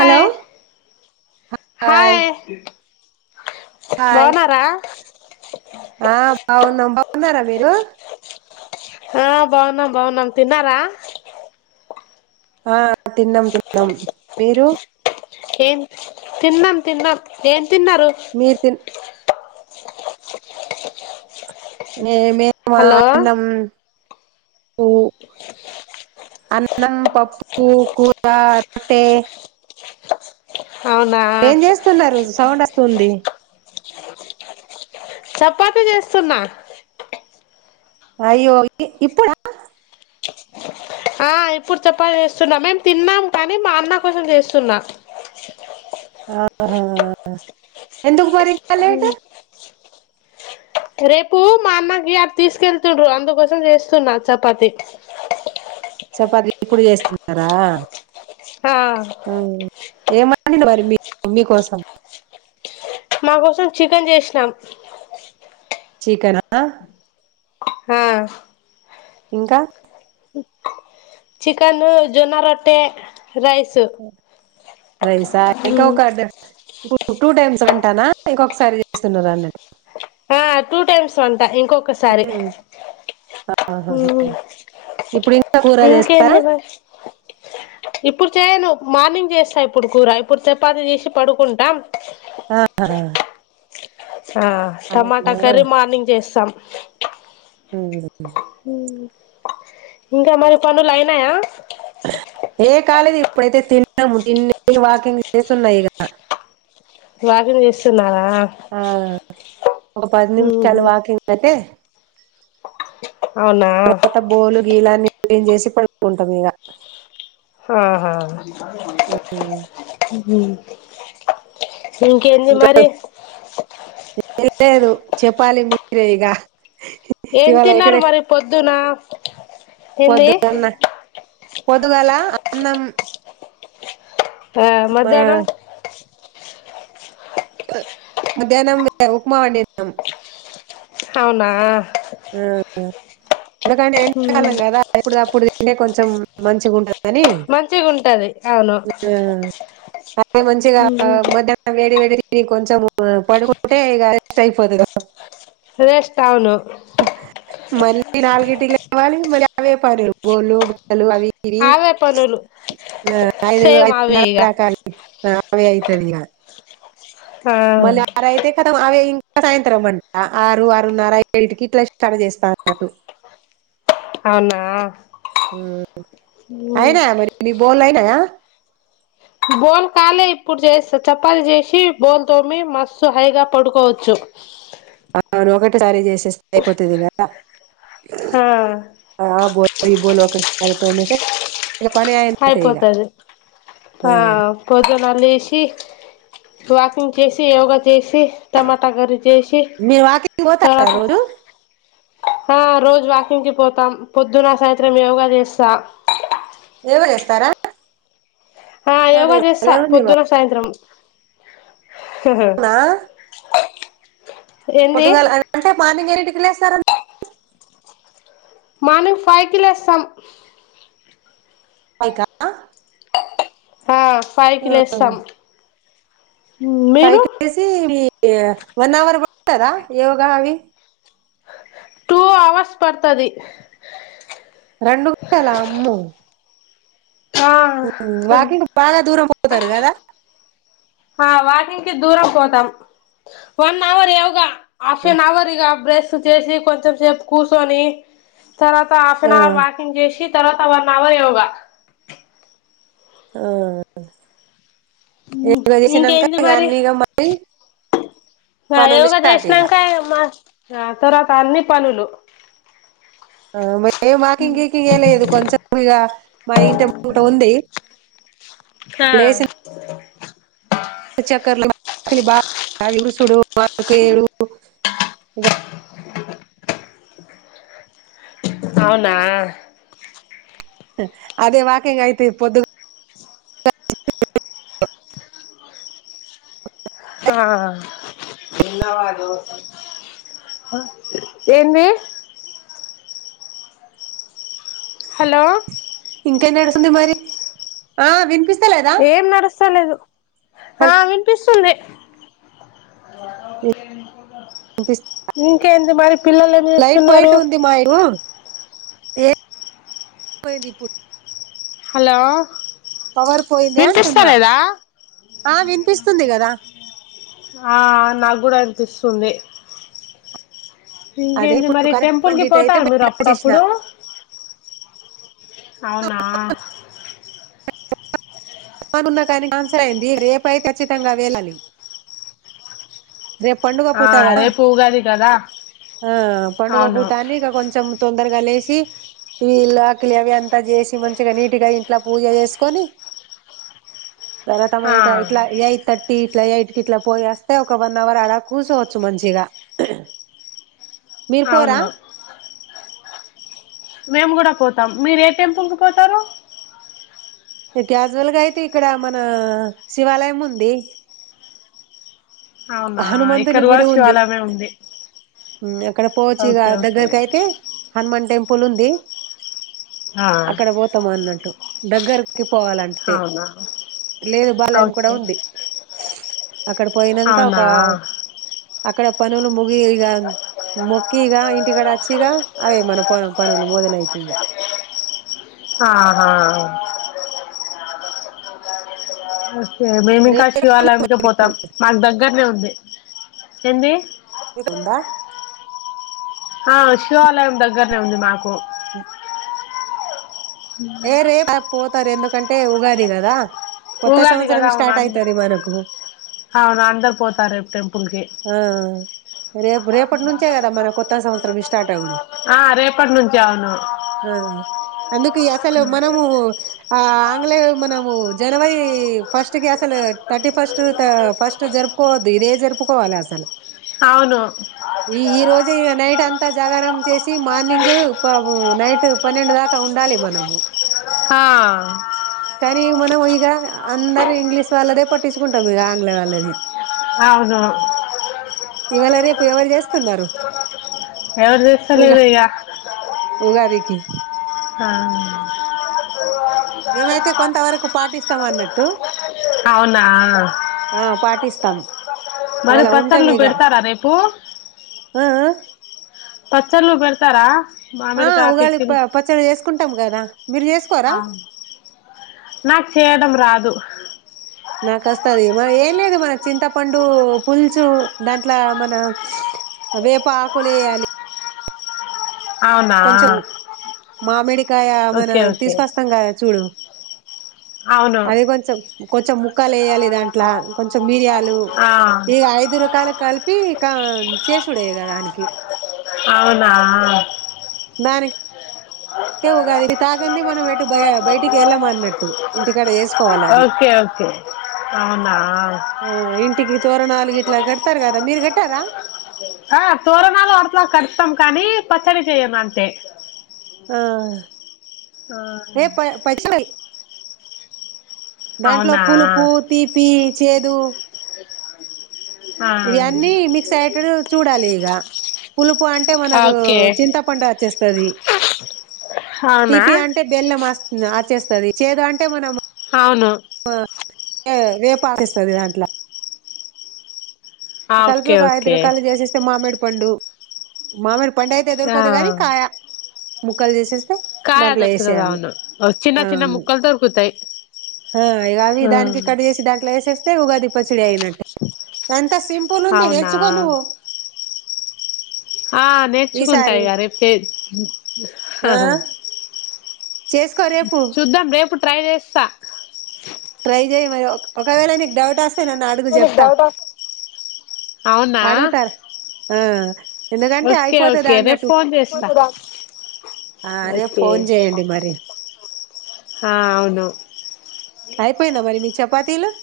Hello hi hi బావున్నారా ఆ బాగున్నాం బాగున్నారా మీరు ఆ బావున్నాం బావున్నాం తిన్నారా ఆ తిన్నాం తిన్నాం మీరు ఏం తిన్నాం తిన్నాం ఏం తిన్నారు మీరు తిన్ ఏ మే మా హలో అనం అన్నం పప్పుూ కూర రొట్టె అవునా ఏం చేస్తున్నారు సౌండ్ వస్తుంది చపాతి చేస్తున్నా అయ్యో ఇ ఇప్పుడా ఆ ఇప్పుడు చెపాతి చేస్తున్నా మేము తిన్నాము కానీ మా అన్న కోసం చేస్తున్నా ఆహా ఎందుకు మరి లేటు రేపు మా అన్నకి అది తీసుకెళ్తుండ్రు అందుకోసం చేస్తున్నా చపాతి చపాతి ఇప్పుడు చేస్తున్నారా ఆ ఏమంటడి మరి మీమ్ మీ కోసం మా కోసం చికెన్ చేషినాం చికెనా హా ఇంకా చికను జొన్న రొట్టె రైసు రైసా ఇంకా ఒక ఇప్పుడు టూ టైమ్స్ అంటానా ఇంకకసారి చేసపిస్తుండు రండి అండండి ఆ టూ టైమ్స్ వంట ఇంకొకసారి ఆహాహా మ్ ఇప్పుడు ఇంకా కూర చేస్తారా ఇంకేంది మరి ఇప్పుడు చేయను మార్నింగ్ చేస్తా ఇప్పుడు కూర ఇప్పుడు చపాతి చేసి పడుకుంటాం ఆ ఆ టమాటా క కర్రీ మార్నింగ్ చేస్తాం హ్మ్ హ్మ్ ఇంకా మరి పనులు అయినాయా ఏ కాలేది ఇప్పుడైతే తిన్నాము తిన్ని వాకింగ్ చేస్తున్నాయిగ వాగుడు చేస్తున్నావా ఆ ఒక పది ఉహు నిమిషాలు వాకింగ్ అయితే అవునా [unintelligible] బోలు గీలాని మేం చేసి పడుకుంటాం ఇక ఆహా. మ్ హుమ్ ఇంకెంది ఇంకా మరి లేదు చెప్పాలి మీరే ఇగ ఏం ఇవాళ తిన్నారు ఇక్కడే మరి పొద్దున ఏంది పొద్దుగన్న పొద్దుగాల అన్నం ఆ మధ్యాహ్నం మధ్యాహ్నం ఉప్మా వండినం అవునా హ్మ్ ఆ ఇడక ఎంకాలం కదా ఇప్పుడు అప్పుడుది అంటే కొంచెం మంచిగా ఉంట కానీ మంచిగా ఉంటది అవును అదే మంచిగా ఉహు మధ్యాహ్నం వేడి వేడి ఇ కొంచెం పడుకుంటే ఇగ అరెస్ట్ అయిపోతున్నం ప్రే ష్టటౌను ఈ నాలుగుంటి లేవాలి మళ్ళీ అవే పరుగులు బోళ్ళలు బట్టలు అవి రి అవే పనులు ఐదు సేమ్ అవే ఐదునరా ఇగ దాకా అవే అయితది ఇంగ మళ్ళ ఆ రాయితే కతం అవే ఇన్ ఇ సాయంత్రం మంట ఆరు ఆరున్నర ఎయిట్ కి ఇట్లా స్టార్ట్ చేస్తాన్నరు అవునా హ్మ్ అయినాయ మరి మీ బొల్లు అయినాయ బోల్ కాలే ఇప్పుడు చేస్త చపాతి చేసి బోల్ తోమి మస్తు హైగా పడుకోవచ్చు అవును ఒకటిసారి చేసేస్తే అయిపోతదిగద హా బొల్లు ఒక్కటి తొమేస్తే ఆయిపోతది ఆ. పోదు లేసి వాకింగ్ చేసి యోగా చేసి టమాటా గరి మీరు వాకింగ్ పోతారా రోజు ఆ రోజు వాకింగ్కి పోతాం పొద్దున సాయంత్రం యోగా చేస్తా యోగ చేస్తారా ఆ సరే యోగా చేస్తా భలే ఉంది బాబు పొద్దున సాయంత్రం అవునా ఏంది పొద్దుగాల అంటే మార్నింగ్ ఏంటికి లేసారన్ మనం ఫైవ్ కి లేస్తం ఫైవ్ కా ఫైవ్ కి లేస్తాం పై మీరు కేసి ఆ వన్ అవర్ పడత్ టారా యోగా అవి టూ అవర్స్ పడతది రెండు గుంజల అమ్ము ఆ వాకింగ్ బాగా దూరం పోతారు కదా ఆ వాకింగ్కి దూరం పోతాం one hour yoga half an hour ఇక బ్రెస్ చేసి కొంచెం సేపు కూసోని తర్వాత హాఫ్ ఆ అన్ అవర్ వాకింగ్ చేసి తర్వాత వన్ అవర్ యోగ ఆ యోగా చేసినంక ఇంకేంది ఇగ మరి అన్ని ఇగ మళ్ళీ పనులు యోగా స్టార్ట్ ఇగ చేసినంక మా ఆ తర్వాత అన్ని పనులు ఆ మర్ ఏం మాకింగ్ కీకింగ్ ఏ లేదు కొంచెం ఇక మా ఇంటి ఎంబట ఉంది హా చక్కర్లో కిలి బాగా ఉడ్సుడు కు ఏడు ఇగ అవునా అదే వాకింగ్ అయితే పొద్దుగా ఆ ఎన్ని హలో ఇంకడుస్తుంది మరి ఆ విపి ఏం నడుస్తా లేదు హా విన్పిస్తుంది [inaudible] టేంది మరి పిల్లలు ఏం లైట్ చేస్తున్నారు పోయేట్టు ఉంది మా ఇటు ఏం పోయింది ఇప్పుడ్ హలో పోయిందే అంటున్నా వినిపిస్తలేదా? ఆ వినిపిస్తుంది కదా ఆ నాకు కూడా వినిపిస్ పిస్తుంది అదే ఇంకేంటి ఇప్పుడు మరి కరెంట్ టెంపుల్ పోయింది కి ఇటు అయితే పోతారు మీరు బయట వచ్చేసిన అప్పుడప్పుడు అవునా [inaudible] కానీ కాన్సర్ అయ్యింది రేపైతే ఖచ్చితంగా వేలాలి రేపు పండుగ ఆ పూట కదా రేపు ఉగాది కదా ఆ పండుగ అవును పూట అని ఇగ కొంచెం తొందరగా లేసి ఇల్లాకిలి అవి అంతా చేసి మంచిగా నీటిగా ఇంట్ల పూజ చేసుకొని తర తమ ఆ [unintelligible] తీ ఇట్లా ఈ ఐటికి ఇట్లా పోయస్తే క వన్ అవర్ అలా కూసొవచ్చు మంచిగా మీరు పోరా అవును మేము గూడా పోతాం మీరు ఏ టెంపుల్ కు పోతారు ఈ క్యాజువల్ గా ఐతే ఇక్కడ మన శివాలయం ఉంది అవునా హనుమంతుని ఇక్కరువా శివాలయమే ఉంది [inaudible] క్కడ పోవచ్చిగ ఓకే ఓకే దగ్గరకైతే హనుమాన్ టెం పళంది ఆ అక్కడ పోతామా అన్నట్టు గర పోవాలంటే అవునా లేదు బాల ఏం కూడా ఓకే ఉంది అక్కడ పోయినాక క్క అవునా అక్కడ పనులు ముగి ఇగ మొక్కి ఇగా ఇంటికాడ వచ్చిగా అవే మన ప పనులు మొదలైత ఇగా ఆహా ఆ అ మేమి ఇంకా రేపు శివాలయంకే పోతాం మాకు దగ్గరనే ఉంది ఎంది ఉందా ఆ శివాలయం దగ్గరనే ఉంది మాకు [inaudible] ఏరే రెప్ అపో తరు ఎందుకంటే ఉగాది గదా ఉగాది గదా అవును అంద అవును అందరు పోతారుేపు టెంపుల్ కి ఆ రేపు రేపటి నుంచే గదా మన కొ ఆ రేపటి నుంచి అవును అందుకి అసలు మనము ఆ ఆంగ్లే మనము జనవరి ఫస్ట్ కి అసలు థర్టీ ఫస్ట్ ఫస్ట్ జరుపుకోవద్దు ఇదే జరుపు పోవాలసలు అవును ఈ ఈ రోజుఏ నైట్ అంతా జాగారం చేసి మార్నింగ్ పవు నైట్ పన్నెండు దాకా ఉండాలి మనము ఆ కానీ మనం ఇగ అందరు ఇంగ్లీష్ వాళ్ళదే పట్టించుకుంటాం ఇగ ఆంగ్ల వాళ్ళది అ అ ఇవాళ రేపు ఎవరు జేస్తున్నారు ఎవరు జేస్తలేరు ఇక కి ఆ మేమైతే కొంత వరకు పాటి స్తమన్నట్టు అవునా తమ్ మరి పచ్చళ్లు పెడతారా రేపు ఆ పాలు పెడతారా ఆ మామిడికాయ ఉగాది ప పచ్చడి చేస్ కుంటాం కదా మీరు చేసుకోరా ఆ నక్ చేయాడం రాదు నాక వస్తుది మ ఏం లేదు మన చింతపండు పుల్చు దాంట్లో మన వేప ఆకులు వేయాలి అవునా మామిడి కాయ మన ఓకే ఓకే తీసుకొస్తాం కదా చూడు అవును అదిగొంచం కొంచెం ముక్కలు ఎయ్యలి దాంట్ల కొంచెం మీరియ లు ఆ ఈ ఐదు రకాల కల్ చెప్పి చేసిడే కదానికి అవునా దానికి ఉగాది ఇది తాగంది మనం ఎటు బయటికి వెళ్ళమ అన్నట్టు ఇంటికాడ వసుకు ఓకే ఓకే అవునా ఆ ఇంటికి తోరణాలు ఇట్లా కడతారు కదా మీరు కట్టారా ఆ తోరణాలు అట్లా కడతాం కానీ పచ్చడి చెయ్యము అంతే ఆ ఆ ఏ పై పచ్చడి దాంట్లో అవునా పులుపు తీపి చేదు ఆ ఇగ అన్నీ మిక్స్ అయ్యేటడు చూడాలి ఇగ పులు ప్పు అంటే మనకు ఓకే చింతపండు వచ్చేస్ స్తది అవునా తీపి అంటే బెల్లం వస్ నాచ్చేస్తది చేదు అంటే మనము అవును ఏ వేపాకు వేస్తది దాంట్లో ఆ కలిపి ఓకే ఒక ఐదు ఓకే రకాలు చేసిస్తే మామిడి పండు మామిడ్ పండు అయితే ఆ దొరకదు గానీ కాయ ముక్కల్ జేసేసి కాయ దొరుకుతది అవును ఓ చిన్న చిన్న అవును ముక్కలు దొరుకుతయి ఆ హా తే ఉగాది పచ్చడి అయినట్టే ఎంత సిం హవునా ఆ నేర్చుకుంటా ఈసారి ఇగ రేపే ఆ చేసుకో రేపు చూద్దాం రేపు ట్రై జేస్తా. ట్రై జెయ్ వయో ఒకవేళ నీక్ డౌటొస్. [unintelligible] డౌటొ ఔనా. అ ఎందుకంటే అయ్పోతదా రేపు అన్నట్టు ఫోన్ చేస్తా అ అరే ఫోన్ జేయండి మరి. హా ఔను అయ్పోయిందా మరి మీ చపా పిలువ్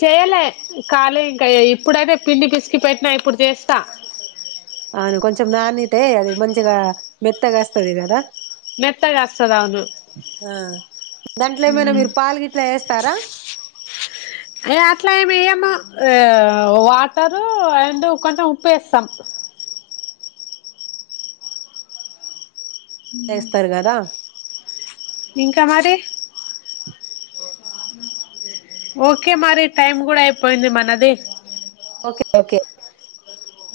చేయలే ఖాళీ ఇంకా ఇప్పుడైతే పిండి పిసికి పెట్టినా ఇప్పుడు చేస్తా అని కొంచెం నానితే అది మంచిగా మెత్తగా వస్తది కదా మెత్తగాస్తది అవును ఆ దాంట్లో ఏమైనా మీరు పాలు గిట్లా వేస్ తర అయ్ అట్ల ఏమెయ్యము ఏ వాటరు అండ్ కొంచెమ్ ఉప్పేస్తాం. జేస్తరు గదా ఇంక మరి ఓకే మరి టైం గూడైపోయింది మనది. Okay okay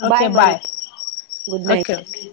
okay bye good night okay ఒకే.